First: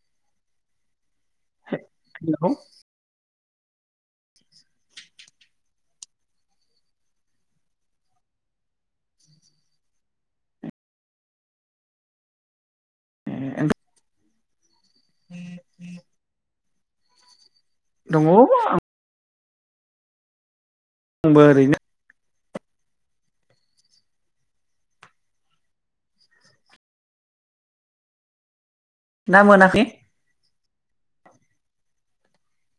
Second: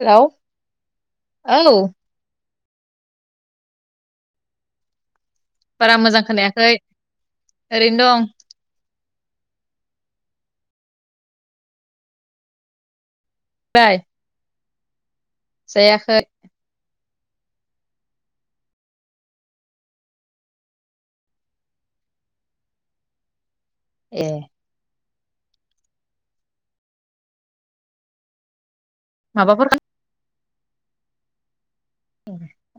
Hello. औ हेहेलौ। बारा मोजां खोनायाखै ओरैनो दं। ए नोंलाय? जायाखै। दङ आं आंबो ओरैनो। ए। ना माबाफोर मोनाखै?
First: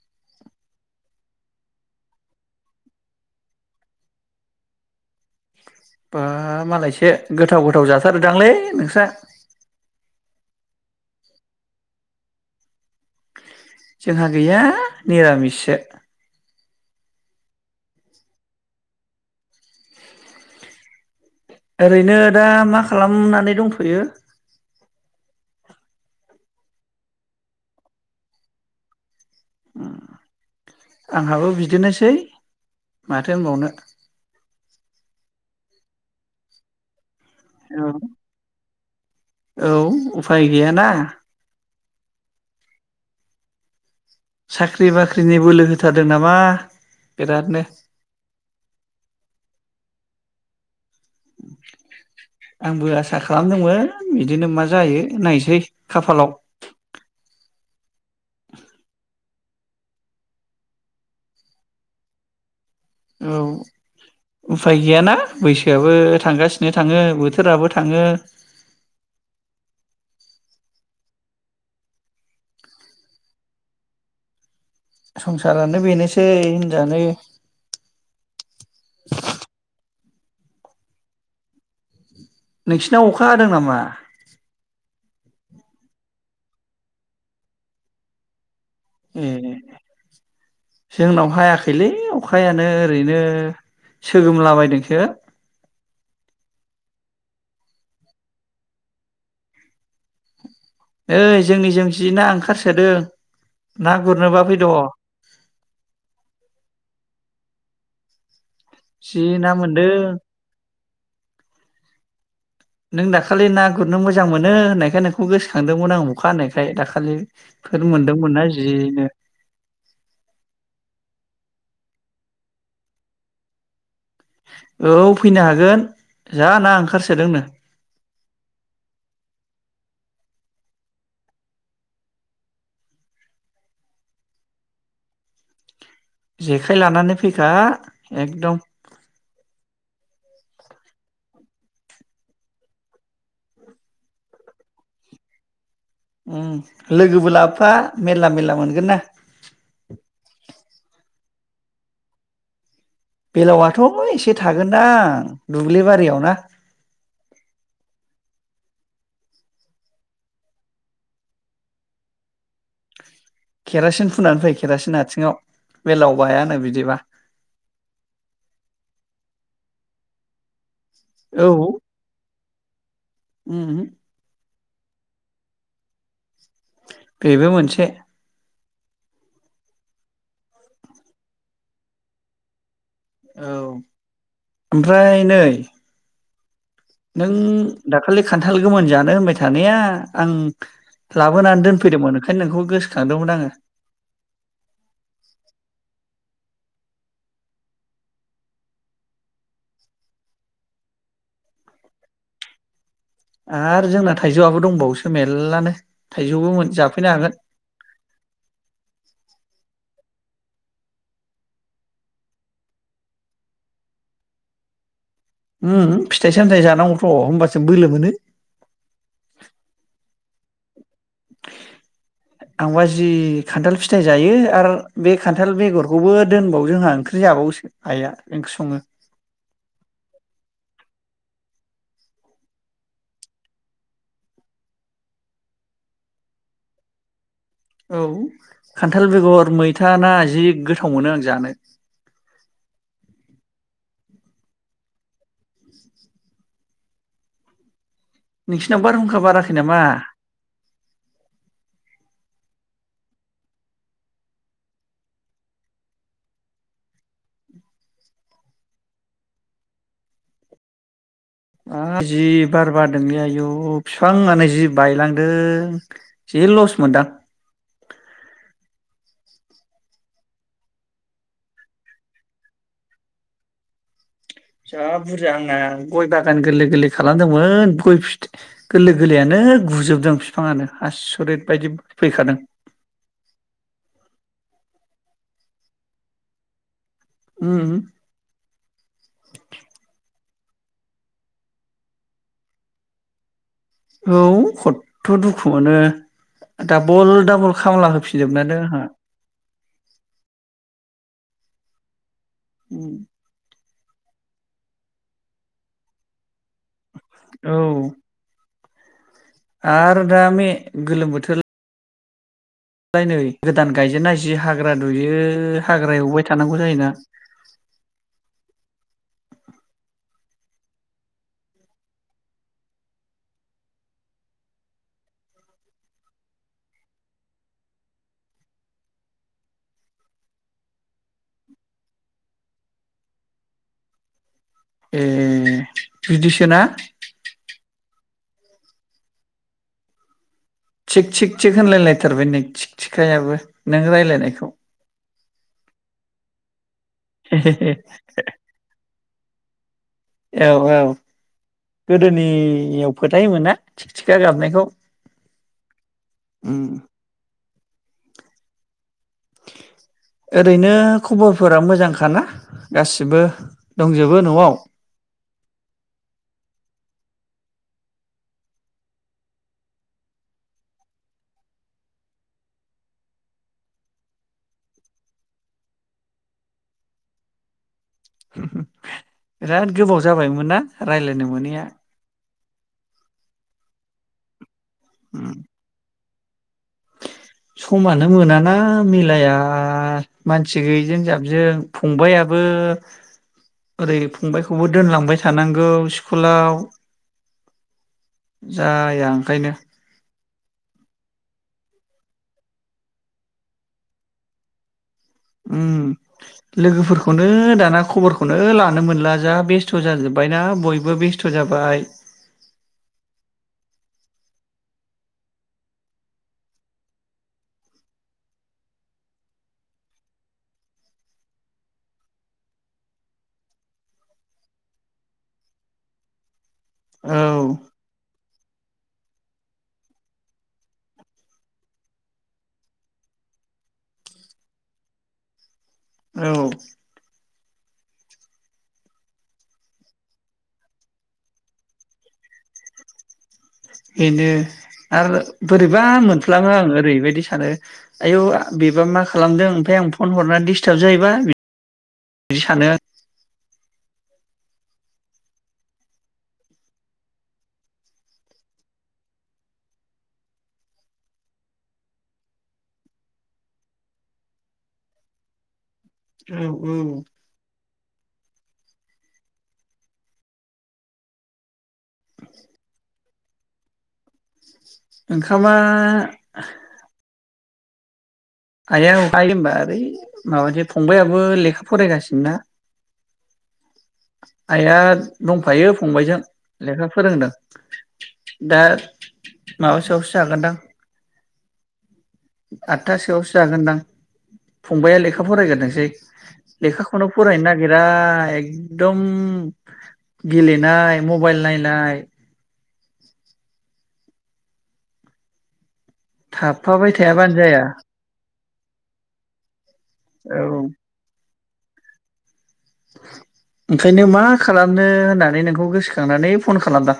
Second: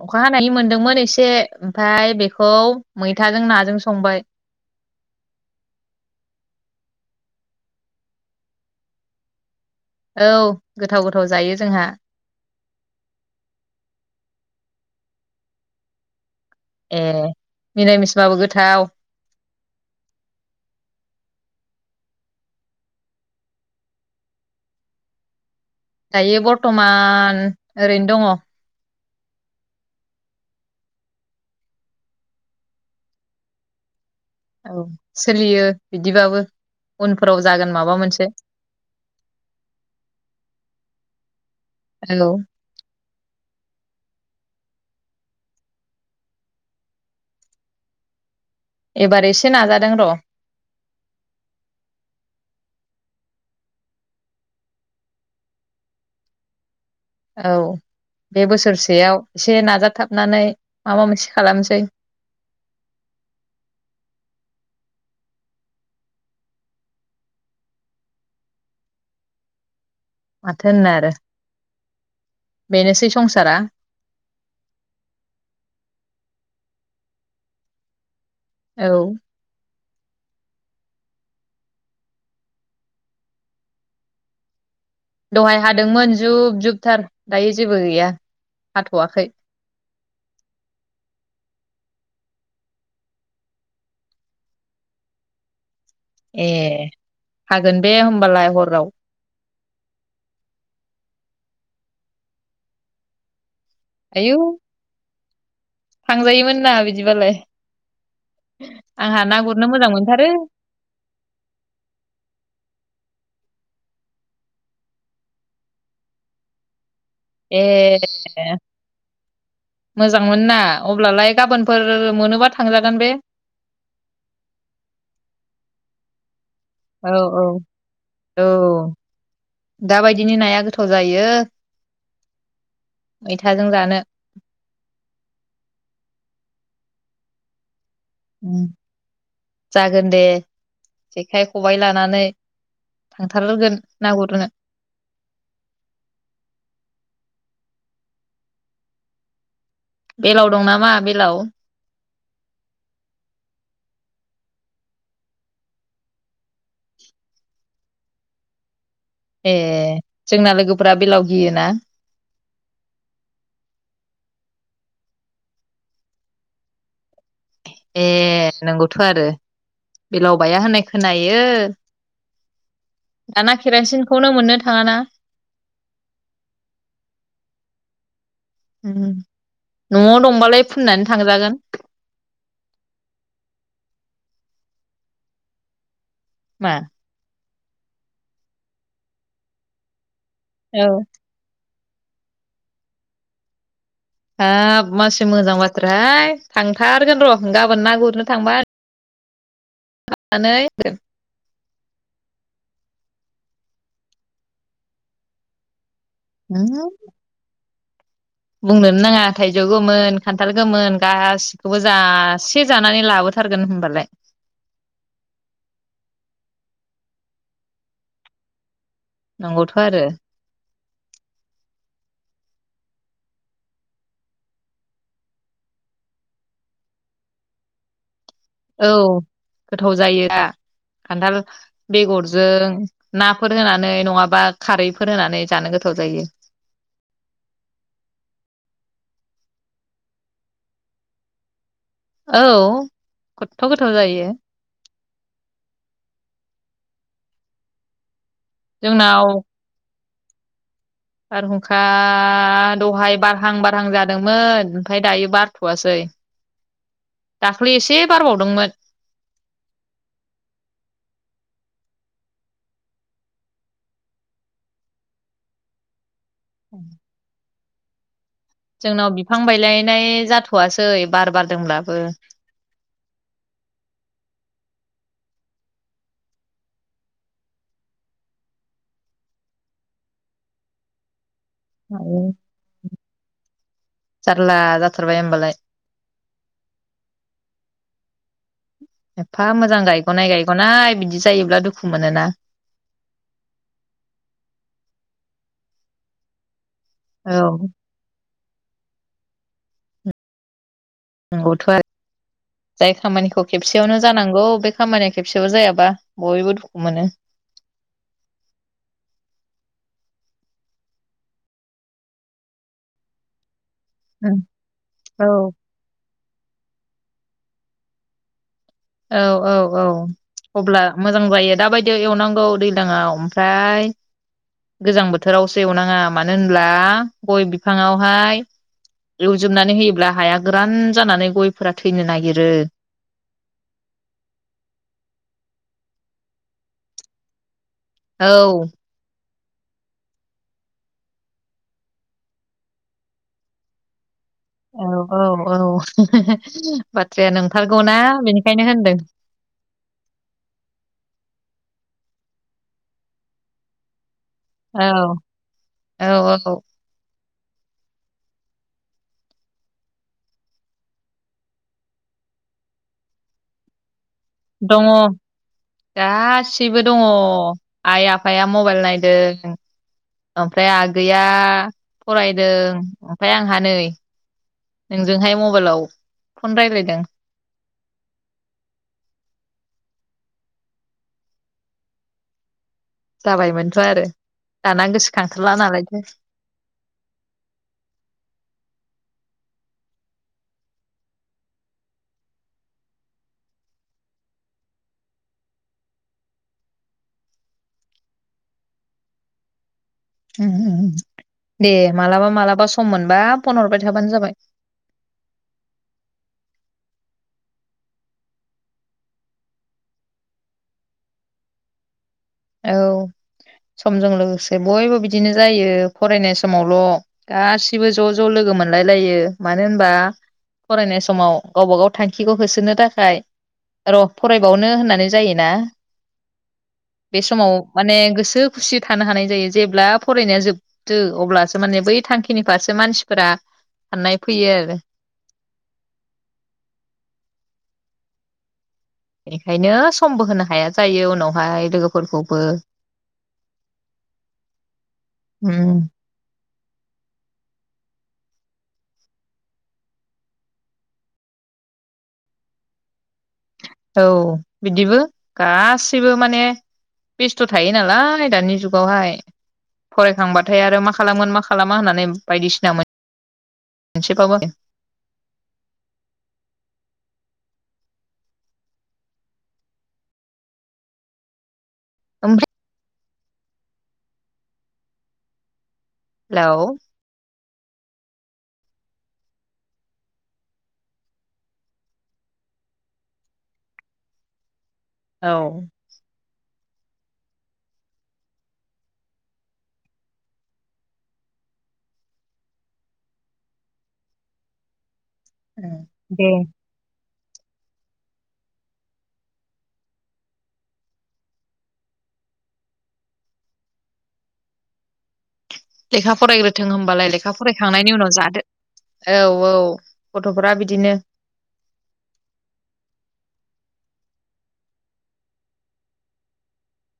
अखा हानायनि मोनदोंमोन एसे ओमफ्राय बेखौ मैथाजों नाजों संबाय। बा मालायसो गोथाव गोथाव जाथारोदांलै नोंस्रा। औ गोथाव गोथाव जायो जोंहा। जोंहा गैया निरामिससो। ए मिरामिस बाबो गोथाव। ओरैनो दा मा खालामनानै दंथ'यो? दायो बर्टमान ओरैनो दङ। आंहाबो बिदिनोसै माथो होनबावनो। औ सोलियो बिदिबाबो। उनफोराव जागोन औ माबा मोनसे। औ उफाय गैयाना। औ साख्रि बाख्रिनि बोलो होथारदों नामा बिरादनो? एबार एसे नाजादों र'। आंबो आसा खालामदोंमोन बिदिनो मा जायो नायसै खाफालाव औ। बे बोसोरसेयाव। एसे नाजाथाबनानै माबा मोनसे खालामसै। औ उफाय गैयाना बैसोआबो थांगासिनो थाङो बोथोराबो थाङो। माथो होननो आरो बेनोसै संसारा। संसारानो बेनोसै हिनजानो। औ। नोंसिनाव अखा हादों नामा? दहाय हादोंमोन जुब जुबथार दायो जेबो गैया। ए हाथ'वाखै जोंनाव हायाखैलै। अखायानो ओरैनो सोगोमलाबायदोंसो। ए हागोन बे होमबालाय हराव। ओइ जोंनि जों जि ना ओंखारसोदों। ना आयौ गुरनोबा फैद। थांजायोमोन ना बिदिबालाय। जि आंहा ना गुरनो मोजां मोनदों मोनथारो। नों दाखालि ना गुरनो मोजां मोनो होननायखाय नोंखौ गोसोखांदोंमोन आं अखा हानायखाय दाख ए ए ए मोजांमोन ना अब्लालाय गाबोन फोर मोनोबा थांजागोन बे औ फैनो हागोन। जा ना औ ओंखारसोदोंनो औ औ दाबाय दिनि नाया गोथाव जायो मैथाजों जानो। जेखाइ लानानै फैखा एकदम उम जागोन दे जेखाइ, खबाइ लानानै थांथारगोन ना गुरनो। उम लोगोबो लाबफा मेरला मेरला मोनगोन ना बेलाव दं नामा बेलाव? बेलावआथ' एसे थागोनदां दुब्लिबारियाव ना ए जोंना लोगोफोरा बेलाव गियोना केरासिन फुनानै फै केरासिन आथिङाव बेलाव बायानो बिदिबा ए नंगौथ' आरो बेलाव बाया होननाय‌ खोनायो औ दाना उम केरासिनखौनो मोननो थ थाङा ना बेबो मोनसे उम न'आव दंबालाय फुननानै थांजागोन। औ ओमफ्राय नै मा? नों दाखालि खान्थाल गोमोन जानो होनबाय थानाया आं औ लाबोनानै दोन फैदोंमोन ओंखायनो नोंखौ गोसोखांदोंमोन आङो। हाब मानसि मोजां बाथ्राहाय थांथारगोन र' गाबोन ना गुरनो थांबा । थानानै जोब आरो जोंना थाइजौआबो दंबावोसो मेललानो। थाइजौ गोमोन जाफैनो हागोन। बुंनोनो नाङा थाइजौ गोमोन खान्थाल गोमोन गासिखौबो जासे जानानै लाबोथारगोन होनबालाय उम फिथाइ सामथाय जानांगौथ' होमबासो बोलो मोनो। नंगौथ' आरो आंबा जि खान्थाल फिथाय जायो आरो बे खान्थाल बेगरखौबो दोनबावो जोंहा ओंख्रि जाबावोसो आइआ। ओंख्रि सङो औ गोथाव जायो दा खान्थाल बेगरजों नाफोर होनानै नङाबा खारैफोर होनानै जानो गोथाव जायो। औ खान्थाल बेगर मैथा ना जि गोथाव मोनो आं जानो। औ खदथ' गोथाव जायो‌। नोंसिनाव बारहुंखा बाराखै नामा? बारहुंखा दहाय बारहां बारहां जादोंमोन ओमफाय दायो बारथ'वासै दाखलि एसे बारबावदोंमोन। हा जि बार बारदोंलै आयु फिफाङानो जि बायलांदों। जि लस मोनदां। जोंनाव बिफां बायलायनाय जाथ'वसै बार बारदोंब्लाबो। जा बुरजा आंना गय बागान गोरलै गोरलै खालामदोंमोन गय फिथ गोरलै गोरलैयानो गुजोबदों फिफाङानो‌ आसरिद। बायदि आयौ फैखादों। जारला जाथारबाय होमबालाय। उम। एफा मोजां गायग'नाय गायग'नाय बिदि जायोब्ला दुखु मोनोना। औ खदथ' दुखु‌ मोनो। डाबल डाबल औ खामला होफिनजोबना दों आंहा। नोंगौथ' आरो। जाय खामानिखौ खेबसे सेयावनो जानांगौ बे खामानिया खेबसेबो जायाबा बयबो दु औ। आरो दा बेे गोलोम बोथोर फ्राय नै गोदान गायजेननाय जि हाग्रा दुयो औ हाग्रा एवबाय थानांगौ जायोना। औ औ औ अब्ला मोजां जायो दाबायदि एवनांगौ दैलांआव ओमफ्राय गोजां बोथोरावसो एवनाङा मानो होनब्ला गय बिफाङावहाय एवजोबनानै होयोब्ला हाया गोरान जानानै गयफोरा थैनो नागिरो। ए बिदिसोना औ। थिग थिग थिग होनलायलायथारबाय नै थिग थिगथिखायाबो नों रायज्लायनायखौ। औ औ औ। बाथ्राया नंथारगौना बेनिखायनो होनदों। औ औ गोदोनियाव फोथायोमोना थिगथिग खिया गाबनायखौ। औ औ औ ओरैनो खबरफोरा मोजांखाना गासिबो दं दङ गासैबो दङ। आइ आफाया मबाइल नायदों ओमफ्राय आगैया फरायदों ओमफ्राय आंहा नै नोंजोंहाय मबाइलाव फन राय्लायदों। बिराद गोबाव जाबायमोन ना रायलायनो मोनैया। जाबायमोनथ' आरो। दाना उम गोसोखांथारला नालायथो। समानो मोनाना मिलाया मानसि गैयिजों जाबजों फंबायाबो ओरै फंबायखौबो दोनलांबाय थानांगौ स्कुलाव जाया ओंखायनो। दे मालाबा मालाबा सम मोनबा फन हबाय थाबानो जाबाय। उम लोगोफोरखौनो दाना खबरखौनो लानो मोनला जा बेस्थ' जाजोबबायना बयबो बेस्थ' जाबाय। औ समजों लोगोसे बयबो बिदिनो जायो फरायनाय समावल' गासिबो ज' ज' लोगो मोनलायलायो मानो होनबा फरायनाय समाव गावबा गाव थांखिखौ होसोनो थाखाय र' फरायबावनो होननानै जायोना। बे समाव औ माने गोसो खुसि थानो हानाय जायो जेब्ला फरायनाया जोबदो अब्लासो माने बै थांखिनि फारसे मानसिफोरा साननाय फैयो । औ। बेनिखायनो समबो होनो हाया जायो उनावहाय लोगोफोरखौबो बेनो आरो उम बोरैबा मोनफ्लाङो आं आङो ओरैबायदि सानो आयौ बेबा मा खालामदों ओमफ्राय आं फन हरनानै दिस्टार्ब जायोबा बिदि सानो औ बिदिबो गासैबो माने बेस्थ' थायो नालाय दानि जुगावहाय फरायखांबाथाय आरो मा खालामोन मा खालामा होननानै बायदिसिना मोनसेबाबो औ औ ओमफ्राय ओंखामा हेलौ हायावय बाय होनबा ओरै माबास फंबायाइाबो लेखा फरायगासिनोना आइआ औ दंफायो फंबायाइजों लेखा फोरोंदों दा माबासोआवसो जागोनदां आतथासोआवसो जागोनदां फंबआ लेखा फरायग्रदोंसै दे लेखाखौनो फरायनो नागिरा एकदम गेलेनाय मबाइल नायनाय [inaudible] लेखा फरायग्रोथों थाफाबाय होनबालाय लेखा थायाबानो जाया फरायखांनायनि उनाव जादो औ औ औ गथ'फोरा बिदिनो ओंखायनो मा खालामनो होननानै नोंखौ गोसोखांनानै फन खालामदां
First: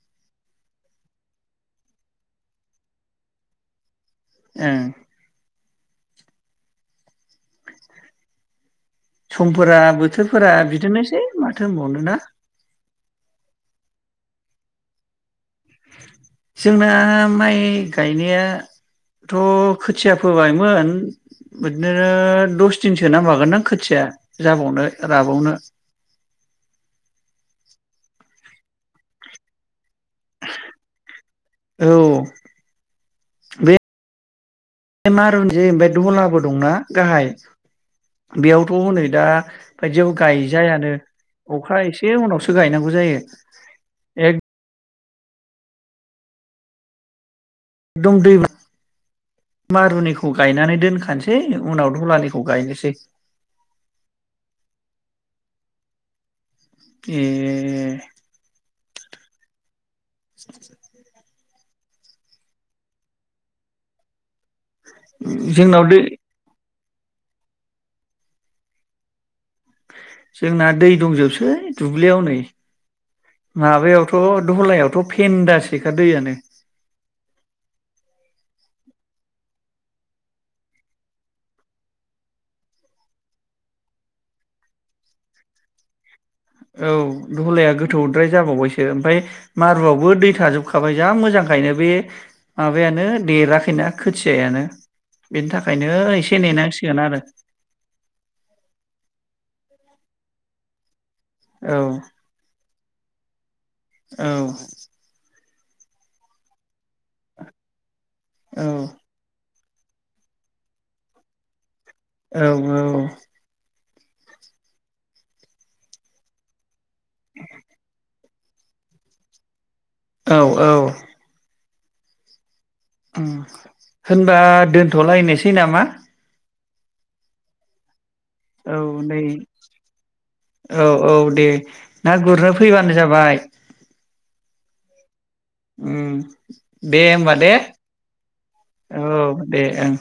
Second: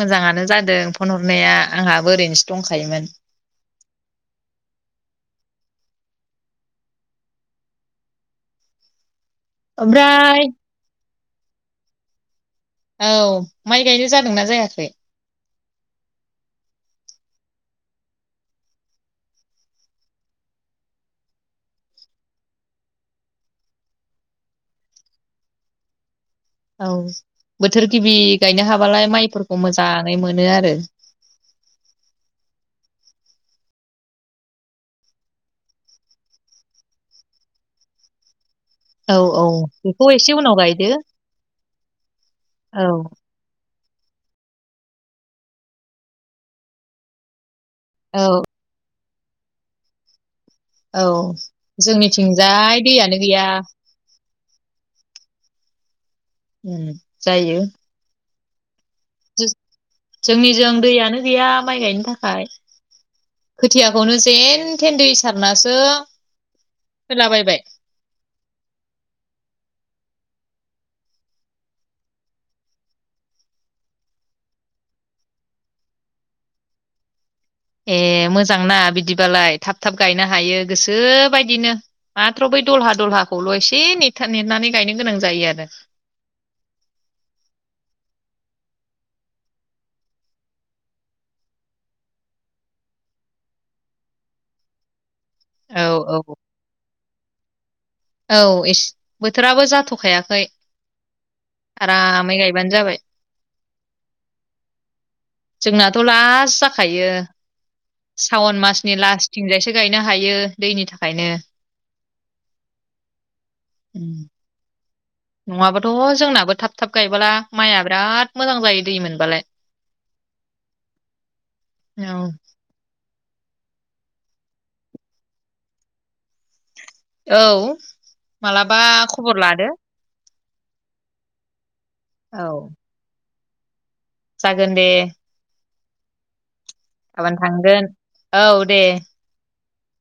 मोजाङानो जादों फन हरनाया आंहाबो ओरैनोसो दंखायोमोन ओं समफोरा ओमफ्राय बोथोरफोरा बिदिनोसै माथो होनबावनोना औ माइ गायनाय जादोंना जायाखै जोंना माइ गायनायाथ' खोथिया फोबायमोन बिदिनो दस दिनसो नांबावगोन दां खोथिया जाबावनो राबावनो औ बोथोर गिबि गायनो हाबालाय माइफोरखौ मोजां जानाय मोनो आरो औ बे मारुनजे ओमफ्राय दलाबो दंना गाहाय बेयावथ' हनै औ दा औ बेखौ बायदियाव एसे उनाव गायदो गायजायानो अखा एसे उनावसो औ गायनांगौ जायो। एक दं औ दैबो मारुनिखौ खौ गायनानै औ दोनखानोसै उनाव दलानिखौ जोंनिथिंजाय गायनोसै दैयानो गैया ओम ए जायो दे [unintelligible] जोंनिजों दैयानो गैया माइ गायनो थाखाय खोथियाखौनो जे जेन थेन दै सारनासो जोंनाव दै फोलाबायबाय । जोंना दै दंजोबसै दुब्लियाव नै माबायावथ' दहलायावथ' फेन्दासेखा दैयानो। ए मोजांना बिदिबालाय थाब थाब गायनो हायो गोसोबायदिनो माथ्र बै दलहा दलहाखौल' एसे नेथ नेेनानै गायनो गोनां जायो आरो। औ दहलाया गोथौद्राय जाबावबायसो ओमफ्राय मारुआवबो दै थाजोबखाबाय जा मोजांखायनो बे माबायानो देराखैना खोथियायानो। बेनि थाखायनो आरो औ एसे नेनांसिगोन आरो। औ एस बोथोराबो जाथ'खायाखै। औ आरामै गायबानो जाबाय। [inaudible] औ जोंनाथ' लास्ट जाखायो। सावन औ मासनि लास्टथिं जायसो। गायनो हायो दैनि थाखायनो । औ औ उम नङाबथ' जोंनाबो थाब थाब गायबोला माइआ बिराद मोजां जायो दै मोनबालाय । औ औ औ होनबा दोनथ'लायनोसै नामा? औ औ मालाबा नै खबर लादो । औ औ दे। ना औ गुरनो फैबानो जाबाय । जागोन दे । उम दे होमबा गाबोन दे थांगोन औ दे औ । दे ओं